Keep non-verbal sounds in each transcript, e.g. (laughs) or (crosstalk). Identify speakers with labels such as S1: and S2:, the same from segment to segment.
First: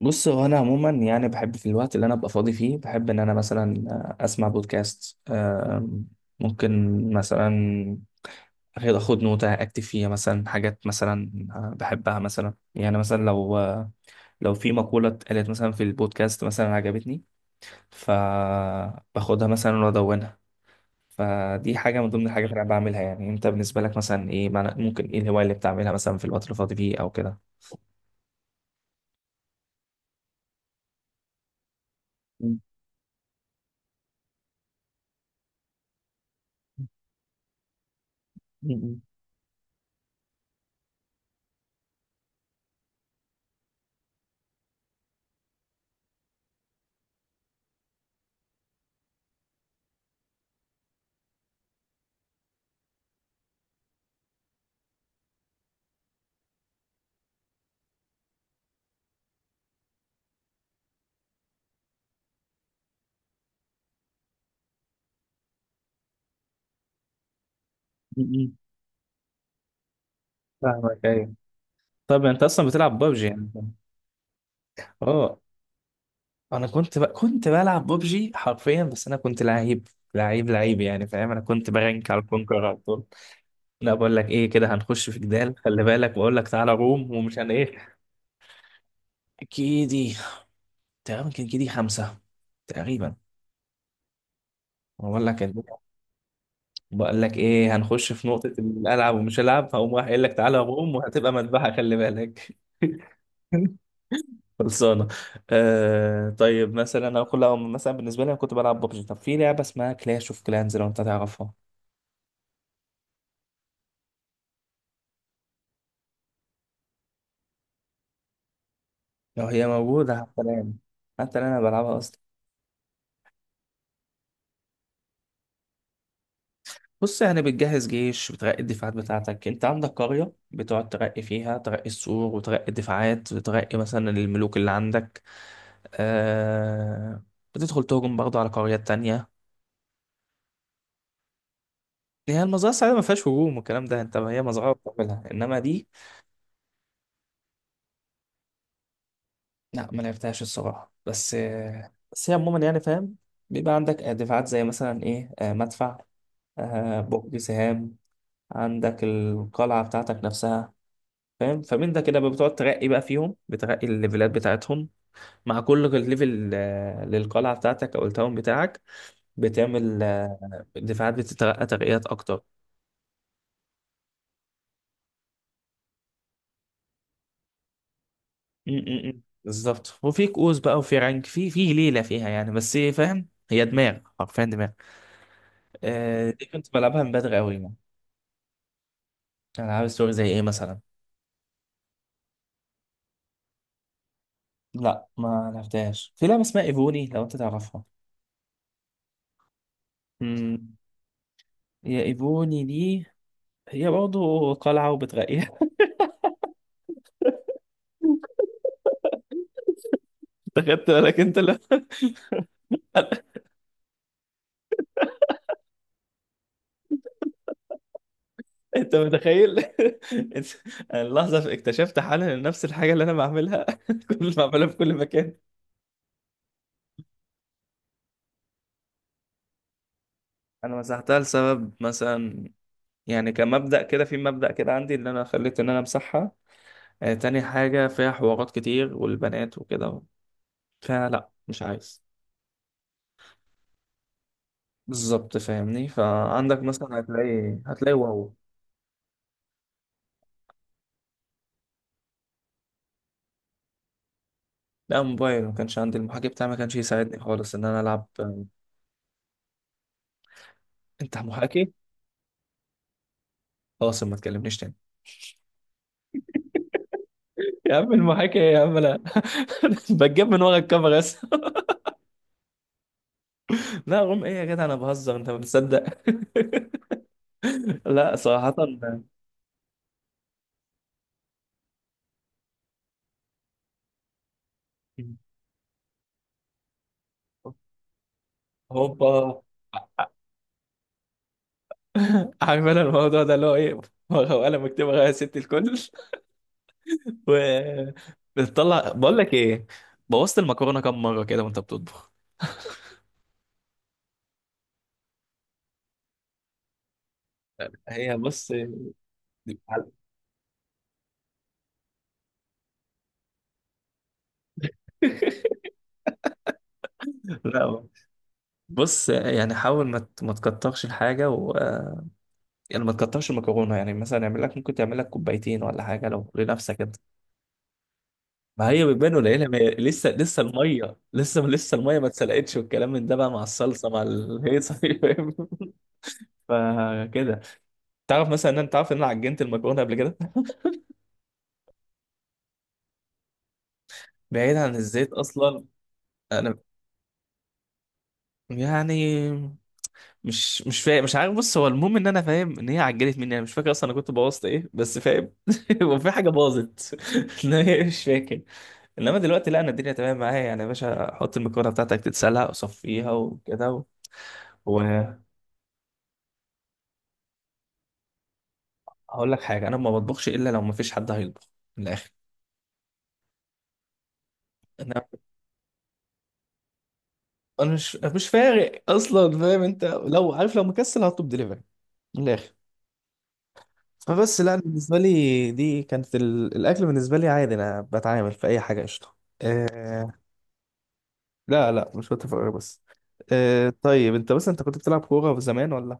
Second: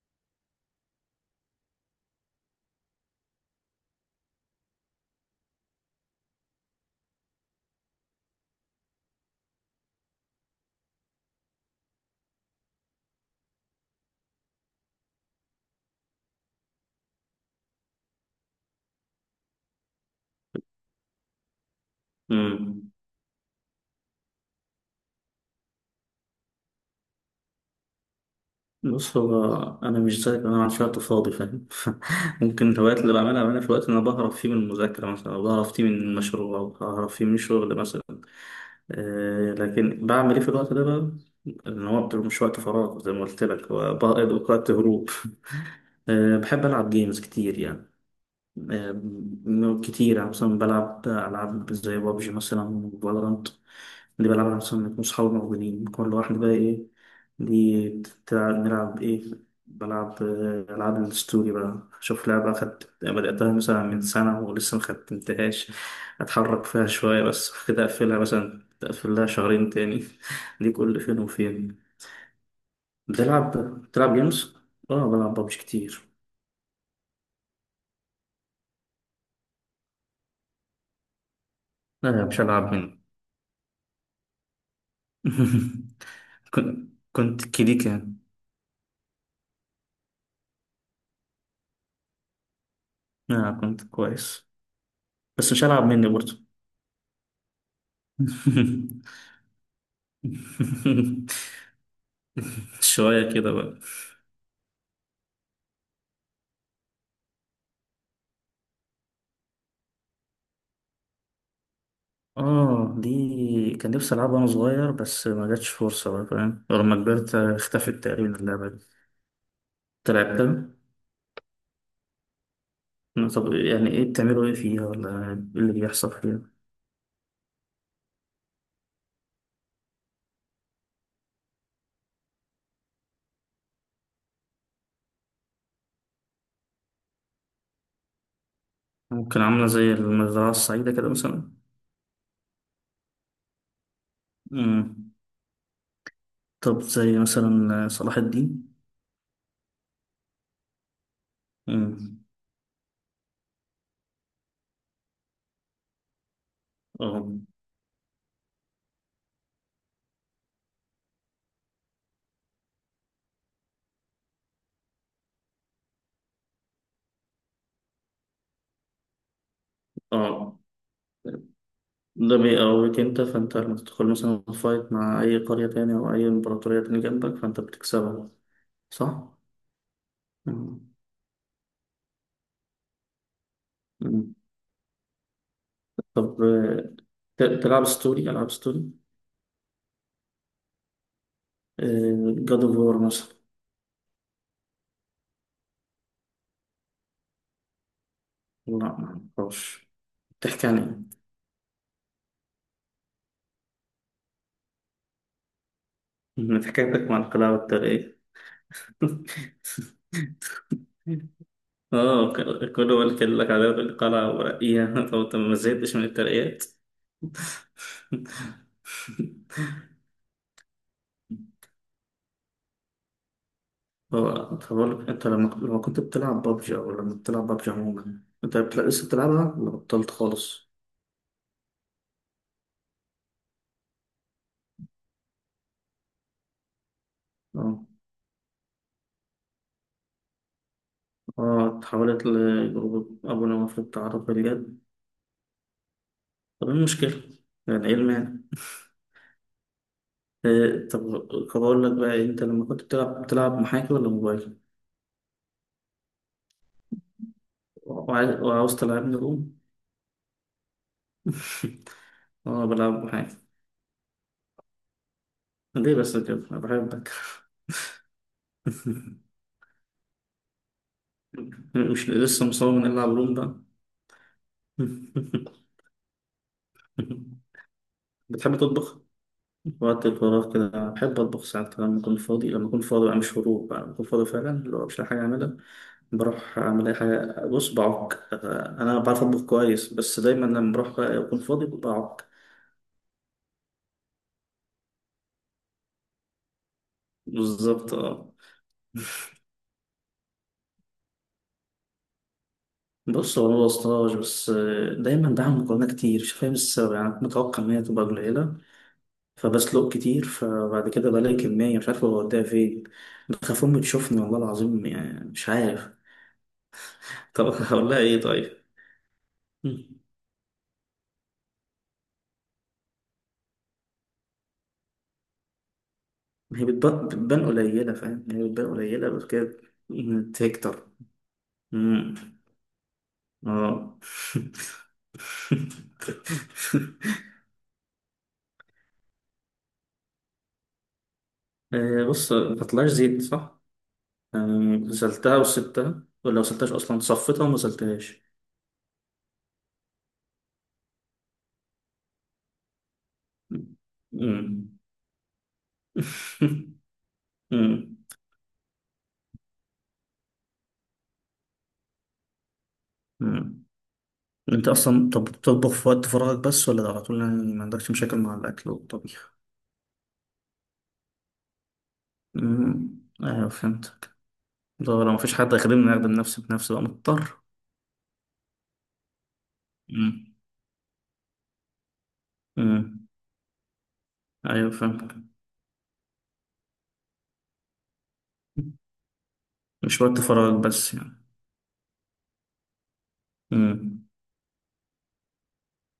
S1: بص، هو انا عموما يعني بحب في الوقت اللي انا ابقى فاضي فيه، بحب ان انا مثلا اسمع بودكاست، ممكن مثلا أخد نوتة اكتب فيها مثلا حاجات مثلا بحبها، مثلا يعني مثلا لو في مقولة اتقالت مثلا في البودكاست مثلا عجبتني، فباخدها مثلا وادونها. فدي حاجة من ضمن الحاجات اللي انا
S2: مم.
S1: بعملها. يعني انت بالنسبة لك مثلا ايه ممكن ايه الهواية اللي بتعملها مثلا في الوقت اللي فاضي فيه او كده؟
S2: بص هو انا مش زيك. انا ما عنديش وقت فاضي، فاهم؟ (laughs)
S1: م-
S2: ممكن الهوايات اللي بعملها في وقت انا بهرب فيه من المذاكره مثلا، او بهرب فيه من مشروع، او بهرب فيه من شغل مثلا.
S1: م-
S2: لكن بعمل ايه في الوقت ده بقى؟ ان هو بتبقى مش وقت فراغ زي ما قلت لك، هو بقى وقت هروب. (laughs) بحب العب جيمز كتير يعني. كتير يعني مثلا بلعب ألعاب زي بابجي مثلا وفالورانت. اللي بلعبها مثلا بيكون صحابي موجودين، كل واحد بقى إيه. دي نلعب إيه. بلعب ألعاب الستوري بقى. أشوف لعبة بدأتها مثلا من سنة ولسه مختمتهاش. أتحرك فيها شوية بس كده، أقفلها
S1: م- م-
S2: مثلا، أقفلها شهرين تاني. (laughs) دي
S1: فاهمك،
S2: كل فين
S1: أيوة.
S2: وفين.
S1: طب انت اصلا بتلعب ببجي يعني؟
S2: بتلعب بتلعب جيمز؟ آه بلعب
S1: اه،
S2: بابجي كتير.
S1: انا كنت بلعب ببجي حرفيا، بس انا كنت لعيب لعيب لعيب يعني، فاهم؟ انا كنت برانك على
S2: لا مش
S1: الكونكر
S2: هلعب
S1: على
S2: منه.
S1: طول. لا، بقول لك ايه، كده هنخش في جدال، خلي
S2: (laughs)
S1: بالك، بقول لك تعالى
S2: كن-
S1: روم ومش
S2: كنت
S1: عن
S2: كيديك
S1: ايه.
S2: يعني.
S1: كيدي؟ تقريبا كان كيدي خمسة تقريبا.
S2: آه كنت كويس.
S1: بقول لك،
S2: بس مش هلعب مني برضه.
S1: بقول لك ايه، هنخش في نقطة
S2: (laughs)
S1: الالعب ومش العب، هقوم راح قايل لك تعالى روم، وهتبقى مذبحة، خلي بالك.
S2: شوية كده بقى.
S1: (laughs) خلصانة. آه طيب مثلا انا كل مثلا بالنسبة لي انا كنت بلعب ببجي. طب في لعبة اسمها كلاش اوف كلانز، لو انت تعرفها؟
S2: اه، دي كان نفسي ألعبها وأنا صغير، بس ما جاتش فرصة بقى فاهم. ولما كبرت اختفت تقريبا اللعبة دي.
S1: لو هي
S2: أنت
S1: موجودة حتى الآن.
S2: لعبتها؟
S1: حتى الآن انا بلعبها اصلا.
S2: طب يعني ايه بتعملوا ايه فيها ولا ايه اللي بيحصل فيها؟
S1: بص، يعني بتجهز جيش، بترقي الدفاعات بتاعتك. انت عندك قرية بتقعد ترقي فيها، ترقي السور وترقي الدفاعات وترقي مثلا الملوك اللي عندك. آه، بتدخل تهجم برضه على قريات تانية.
S2: ممكن عاملة زي المزرعة السعيدة كده مثلا.
S1: هي المزرعة السعيدة ما فيهاش هجوم والكلام ده، انت هي مزرعة
S2: مم.
S1: بتعملها، انما دي
S2: طب زي مثلا صلاح الدين.
S1: لا، ما لعبتهاش الصراحة. بس
S2: مم.
S1: بس هي عموما يعني فاهم، بيبقى عندك دفاعات زي مثلا ايه، آه، مدفع، آه،
S2: اه،
S1: برج سهام، عندك القلعة بتاعتك نفسها، فاهم؟ فمن ده كده بتقعد ترقي بقى فيهم، بترقي الليفلات بتاعتهم. مع كل ليفل آه، للقلعة بتاعتك أو التاون بتاعك، بتعمل
S2: اه،
S1: آه، دفاعات، بتترقى ترقيات
S2: ده
S1: أكتر.
S2: بيقويك انت، فانت لما تدخل مثلا فايت مع اي قرية تانية او اي امبراطورية تانية جنبك فانت بتكسبها،
S1: م- م.
S2: صح؟
S1: بالظبط. وفي كؤوس بقى
S2: مم.
S1: وفي رانك، في ليلة فيها يعني، بس فاهم هي دماغ،
S2: مم.
S1: حرفيا دماغ. آه،
S2: طب
S1: دي كنت بلعبها من بدري
S2: ت-
S1: أوي يعني.
S2: تلعب ستوري، العاب ستوري.
S1: العاب ستوري زي ايه مثلا؟
S2: جاد اوف وور مثلا.
S1: لا، ما لعبتهاش. في لعبه اسمها ايفوني، لو انت تعرفها؟
S2: لا ما اعرفش. بتحكي
S1: امم،
S2: عن ايه؟
S1: هي ايفوني دي، هي برضه قلعه وبتغير.
S2: (laughs) من حكايتك مع القلاع والترقية. (laughs)
S1: (laughs) انت خدت بالك؟ انت لا، (laughs)
S2: اه، كله قال لك على القلعة ورقية. (laughs) طب انت ما زهقتش من الترقيات؟ (laughs)
S1: انت متخيل؟ (laughs) انت- انا اللحظه اكتشفت حالا ان نفس الحاجه اللي انا بعملها، (laughs)
S2: هو.
S1: كل ما بعملها في
S2: طب
S1: كل
S2: أقول لك، أنت
S1: مكان.
S2: لما كنت بتلعب بابجي أو لما بتلعب بابجي عموما، أنت لسه بتلعبها ولا بطلت خالص؟
S1: انا مسحتها لسبب مثلا، يعني كمبدأ كده، في مبدأ كده عندي اللي انا خليت ان انا امسحها. آه، تاني
S2: أه،
S1: حاجه، فيها حوارات كتير والبنات وكده، فلا مش
S2: أه،
S1: عايز.
S2: اتحولت لجروب أبو نواف للتعرف بالجد.
S1: بالظبط، فاهمني؟ فعندك
S2: طب إيه
S1: مثلا
S2: المشكلة؟
S1: هتلاقي،
S2: يعني
S1: هتلاقي
S2: إيه المانع؟
S1: واو.
S2: إيه، طب أقول لك بقى إيه، أنت لما كنت بتلعب محاكي ولا موبايل؟
S1: لا، موبايل. ما كانش عندي، المحاكي بتاعي ما كانش يساعدني خالص ان انا العب.
S2: وعاوز تلعبني روم؟
S1: انت محاكي؟
S2: (laughs) أه بلعب محاكي.
S1: خلاص، ما تكلمنيش تاني.
S2: ليه بس كده؟ أنا بحبك.
S1: يا عم المحاكي إيه يا عم، انا
S2: (laughs)
S1: (laughs) بتجيب من ورا الكاميرا بس.
S2: مش لسه مصمم إني ألعب روم بقى.
S1: (laughs) لا، غم ايه يا جدع، انا بهزر، انت ما بتصدق؟
S2: (laughs)
S1: (laughs) لا صراحة.
S2: بتحب تطبخ؟ وقت الفراغ كده بحب أطبخ ساعات كده لما أكون فاضي بقى مش هروب بقى، لما أكون فاضي فعلا، اللي هو مش لاقي حاجة أعملها، بروح أعمل أي حاجة. بص، بعك. أنا
S1: هوبا.
S2: بعرف أطبخ كويس بس دايما لما بروح بقى أكون فاضي بعك.
S1: (laughs) عارف انا الموضوع ده اللي هو ايه؟ ورقه وقلم، اكتب ورقه يا ست الكل. (laughs) و،
S2: بالظبط أه.
S1: بتطلع، بقول لك ايه، بوظت المكرونه كام مره كده وانت بتطبخ؟
S2: بص هو أنا مبوظتهاش بس دايما بعمل مكرونة كتير، مش فاهم السبب. يعني كنت متوقع إن هي تبقى
S1: هي بص،
S2: قليلة،
S1: (laughs)
S2: فبسلق كتير، فبعد كده بلاقي كمية مش عارف أوديها فين. بخاف أمي تشوفني والله العظيم، يعني مش عارف. طب (laughs)
S1: لا
S2: هقول لها إيه طيب؟
S1: بص يعني، حاول ما ما تكترش الحاجه و آه، يعني ما تكترش المكرونه. يعني مثلا اعمل لك، ممكن تعمل لك كوبايتين ولا حاجه لو
S2: ما هي
S1: لنفسك انت.
S2: بتبان قليلة فاهم، هي بتبان
S1: ما هي
S2: قليلة
S1: بتبان
S2: بس
S1: قليله،
S2: كده.
S1: ما هي لسه لسه
S2: تكتر.
S1: الميه، لسه لسه الميه ما
S2: مم.
S1: اتسلقتش، والكلام من ده بقى، مع الصلصه
S2: اه.
S1: مع الهيصه،
S2: (laughs)
S1: (laughs) فاهم؟ فكده. تعرف مثلا ان انت، عارف ان انا عجنت المكرونه قبل كده؟
S2: بص ما طلعش زيت صح؟
S1: بعيد عن الزيت
S2: غسلتها
S1: اصلا.
S2: وسبتها ولا
S1: انا
S2: غسلتهاش أصلا؟ صفيتها وما غسلتهاش.
S1: يعني، مش فاهم، مش عارف. بص، هو المهم ان انا فاهم ان هي عجلت مني. انا مش فاكر اصلا انا كنت بوظت
S2: مم.
S1: ايه، بس فاهم. (laughs) هو في حاجه
S2: (laughs)
S1: باظت. (laughs) لا هي
S2: مم.
S1: مش فاكر. انما دلوقتي لا، انا الدنيا تمام معايا يعني. يا باشا حط المكرونه بتاعتك تتسلق، وصفيها،
S2: مم.
S1: وكده، و...
S2: أنت أصلا
S1: وهقول
S2: طب بتطبخ في وقت فراغك بس ولا على طول؟ يعني ما عندكش مشاكل مع الأكل والطبيخ؟
S1: لك حاجه، انا ما بطبخش الا لو ما فيش حد هيطبخ. من الاخر.
S2: مم. أيوه فهمتك. لو
S1: انا
S2: لو مفيش حد هيخدمني أخدم نفسي بنفسي بقى مضطر.
S1: انا مش فارق اصلا، فاهم؟ انت لو
S2: مم.
S1: عارف، لو مكسل هطلب دليفري. من الاخر.
S2: مم.
S1: فبس لا، أنا
S2: ايوه
S1: بالنسبه
S2: فاهمك.
S1: لي دي كانت الاكل بالنسبه لي عادي، انا بتعامل في اي حاجه قشطه.
S2: مش
S1: آه،
S2: وقت فراغ بس يعني.
S1: لا لا مش وقت فراغ بس. آه
S2: امم
S1: طيب انت بس، انت كنت بتلعب كورة زمان ولا؟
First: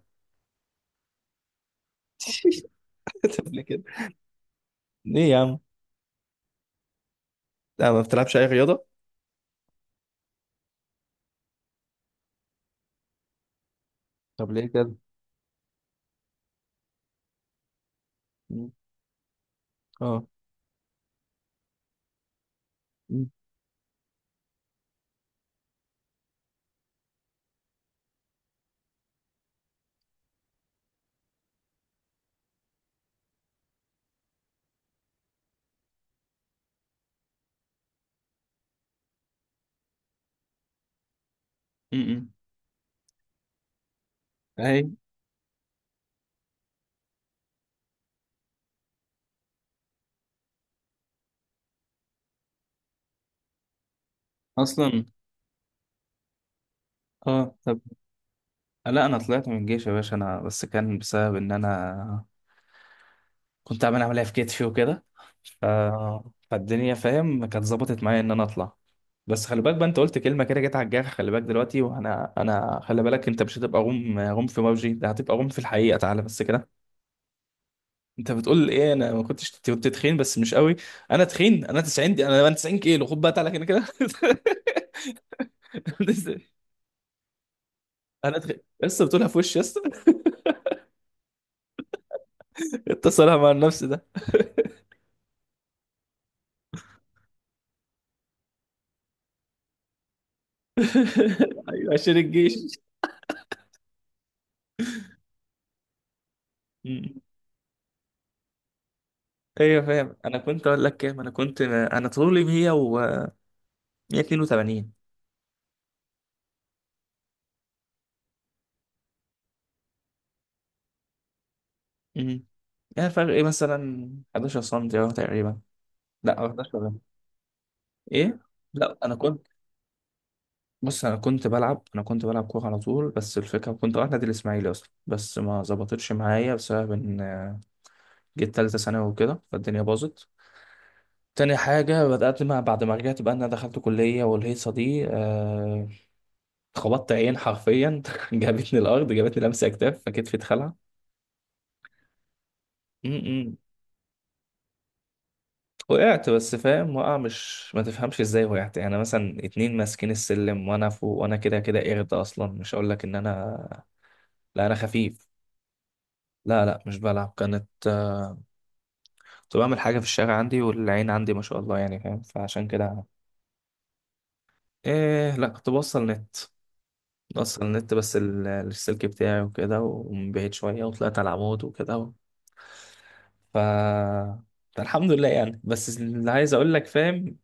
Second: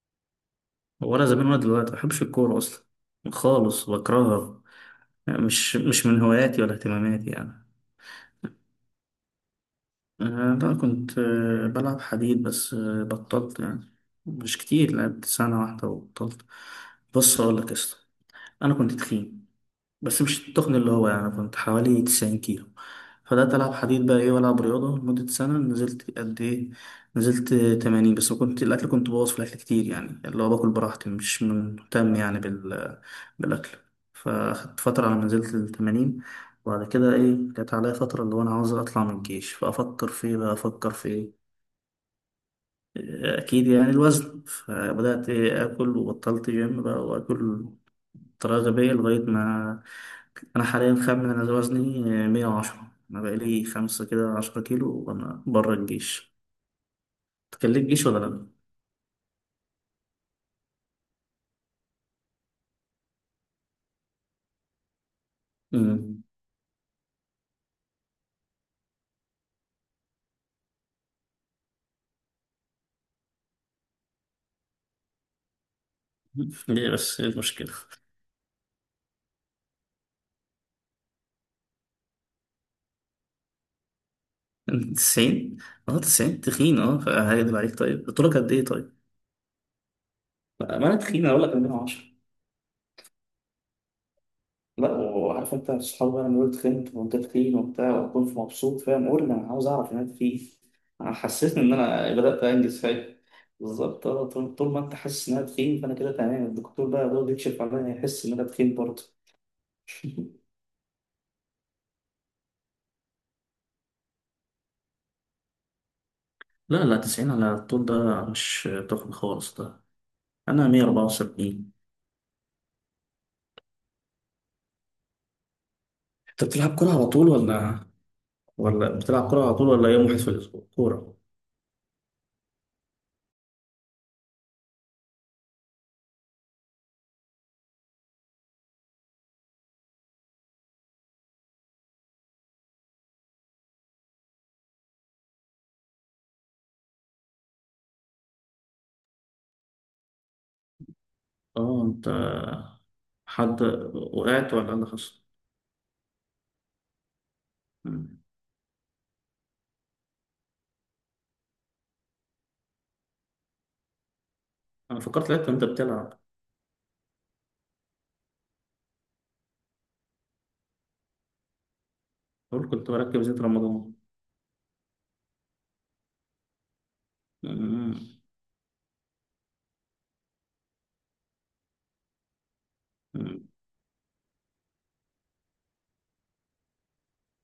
S2: ولا زمان ولا دلوقتي، ما بحبش الكورة أصلا،
S1: (laughs) قبل كده.
S2: خالص بكرهها.
S1: ليه يا
S2: يعني
S1: عم؟
S2: مش من هواياتي ولا اهتماماتي يعني.
S1: لا، ما بتلعبش اي رياضة؟
S2: لا، كنت بلعب حديد بس بطلت يعني.
S1: طب
S2: مش
S1: ليه
S2: كتير،
S1: كده؟
S2: لعبت سنة واحدة وبطلت. بص أقول لك يا اسطى،
S1: مم.
S2: أنا كنت تخين. بس
S1: اه.
S2: مش التخن اللي هو، يعني كنت حوالي 90 كيلو.
S1: مم.
S2: فبدأت ألعب حديد بقى إيه وألعب رياضة لمدة سنة، نزلت قد إيه؟ نزلت 80. بس كنت بوظ في الأكل كتير، يعني اللي هو باكل براحتي مش مهتم يعني بالأكل. فأخدت فترة على ما نزلت ل 80. وبعد كده إيه جت عليا فترة اللي هو أنا عاوز أطلع من الجيش، فأفكر في إيه بقى أفكر في إيه.
S1: مم.
S2: أكيد يعني الوزن.
S1: اهي.
S2: فبدأت إيه آكل وبطلت جيم بقى وآكل، طريقة غبية لغاية ما. أنا حاليا خامن أنا وزني 110. أنا بقالي خمسة كده 10 كيلو
S1: اصلا.
S2: وأنا بره الجيش.
S1: اه طب.
S2: تكلم جيش ولا لأ؟
S1: لا انا طلعت من الجيش يا باشا. انا بس كان بسبب ان انا كنت عامل عملية في كتفي وكده، ف...
S2: مم.
S1: فالدنيا فاهم كانت ظبطت معايا ان انا اطلع. بس خلي بالك بقى، انت قلت كلمة كده جت على الجرح. خلي بالك دلوقتي، وانا، انا خلي بالك، انت مش هتبقى غم غم في موجي ده، هتبقى غم في الحقيقة، تعالى بس كده.
S2: ليه بس إيه المشكلة؟
S1: انت بتقول ايه، انا ما كنتش كنت تخين بس مش قوي؟ انا تخين. انا 90 دي، انا 90 كيلو، خد بقى تعالى كده كده.
S2: 90؟ أه 90
S1: (laughs)
S2: تخين أه. هيكدب عليك، طيب قلت له
S1: انا
S2: قد
S1: تخين،
S2: إيه طيب؟
S1: لسه بتقولها في وشي لسه؟
S2: ما أنا تخين أقول لك 110.
S1: انت صالح (laughs) مع النفس ده.
S2: لا، وعارف انت الصحاب بقى لما يقولوا تخنت وانت تخين وبتاع، واكون في مبسوط فاهم، قول لي انا عاوز اعرف ان انت فيه. انا حسيت
S1: (laughs)
S2: ان
S1: ايوه
S2: انا
S1: عشان
S2: بدات
S1: الجيش.
S2: انجز فاهم. بالظبط، طول ما انت حاسس ان انا تخين فانا كده تمام. الدكتور بقى يقعد يكشف عليا يحس ان انا تخين برضه.
S1: ايوه فاهم. انا
S2: (laughs)
S1: كنت اقول لك كام، انا كنت، انا طولي 100 و 182.
S2: لا لا، 90 على الطول ده مش تخن خالص ده. أنا 174.
S1: امم، يعني فرق ايه مثلا؟ 11 سم اهو تقريبا. لا
S2: أنت بتلعب
S1: 11
S2: كورة
S1: ده.
S2: على طول ولا؟
S1: ايه؟
S2: ولا
S1: لا انا
S2: بتلعب كورة
S1: كنت،
S2: على طول ولا يوم واحد في الأسبوع
S1: بص انا
S2: كورة؟
S1: كنت بلعب، انا كنت بلعب كوره على طول. بس الفكره كنت رايح نادي الاسماعيلي اصلا، بس ما ظبطتش معايا بسبب ان جيت ثالثه ثانوي وكده، فالدنيا باظت. تاني حاجة بدأت ما بعد ما رجعت بقى، إن أنا دخلت كلية والهيصة دي، آه، خبطت عين حرفيا. (laughs) جابتني الأرض، جابتني لمسة أكتاف، فكتفي
S2: أه، أنت،
S1: اتخلع.
S2: حد، وقعت ولا اللي حصل؟
S1: وقعت بس، فاهم وقع مش، ما تفهمش ازاي وقعت يعني. مثلا اتنين ماسكين السلم وانا فوق، وانا كده كده قرد اصلا، مش هقول لك ان انا، لا انا
S2: انا
S1: خفيف.
S2: فكرت لقيت انت بتلعب.
S1: لا لا مش بلعب، كانت كنت بعمل حاجه في الشارع عندي، والعين عندي ما شاء الله يعني، فاهم؟ فعشان
S2: قول، كنت
S1: كده،
S2: بركب زيت رمضان.
S1: ايه لا كنت بوصل نت. بوصل نت
S2: أمم.
S1: بس السلك بتاعي وكده، ومن بعيد شويه، وطلعت على العمود وكده،
S2: أمم.
S1: ف، فالحمد لله يعني. بس اللي عايز اقول لك، فاهم،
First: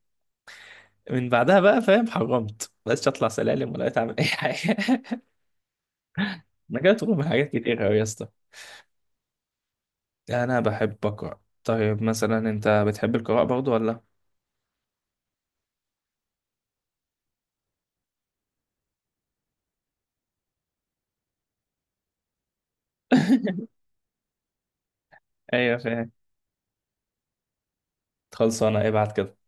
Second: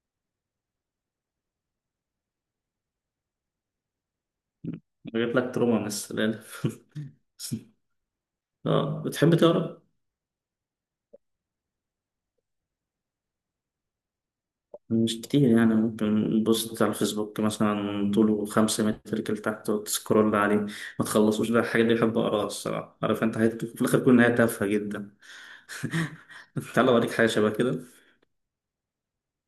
S1: من بعدها بقى فاهم حرمت، بقيتش اطلع سلالم ولا بقيت اعمل اي حاجه. (laughs)
S2: جايب لك تروما من السلالم.
S1: انا جاي
S2: (laughs)
S1: تروح من حاجات كتير قوي يا اسطى.
S2: اه بتحب تقرا؟
S1: يعني انا بحب اقرا. طيب مثلا انت بتحب القراءه برضو ولا؟
S2: مش كتير يعني، ممكن بوست على الفيسبوك مثلا طوله 5 متر كده تحت وتسكرول عليه ما تخلصوش. ده الحاجات دي بحب اقراها، الصراحة عارف انت حاجات
S1: (laughs)
S2: في الآخر كل نهاية تافهة جدا.
S1: ايوه فاهم.
S2: (laughs) تعالى اوريك حاجة شبه كده.
S1: خلصانه، ابعت كده.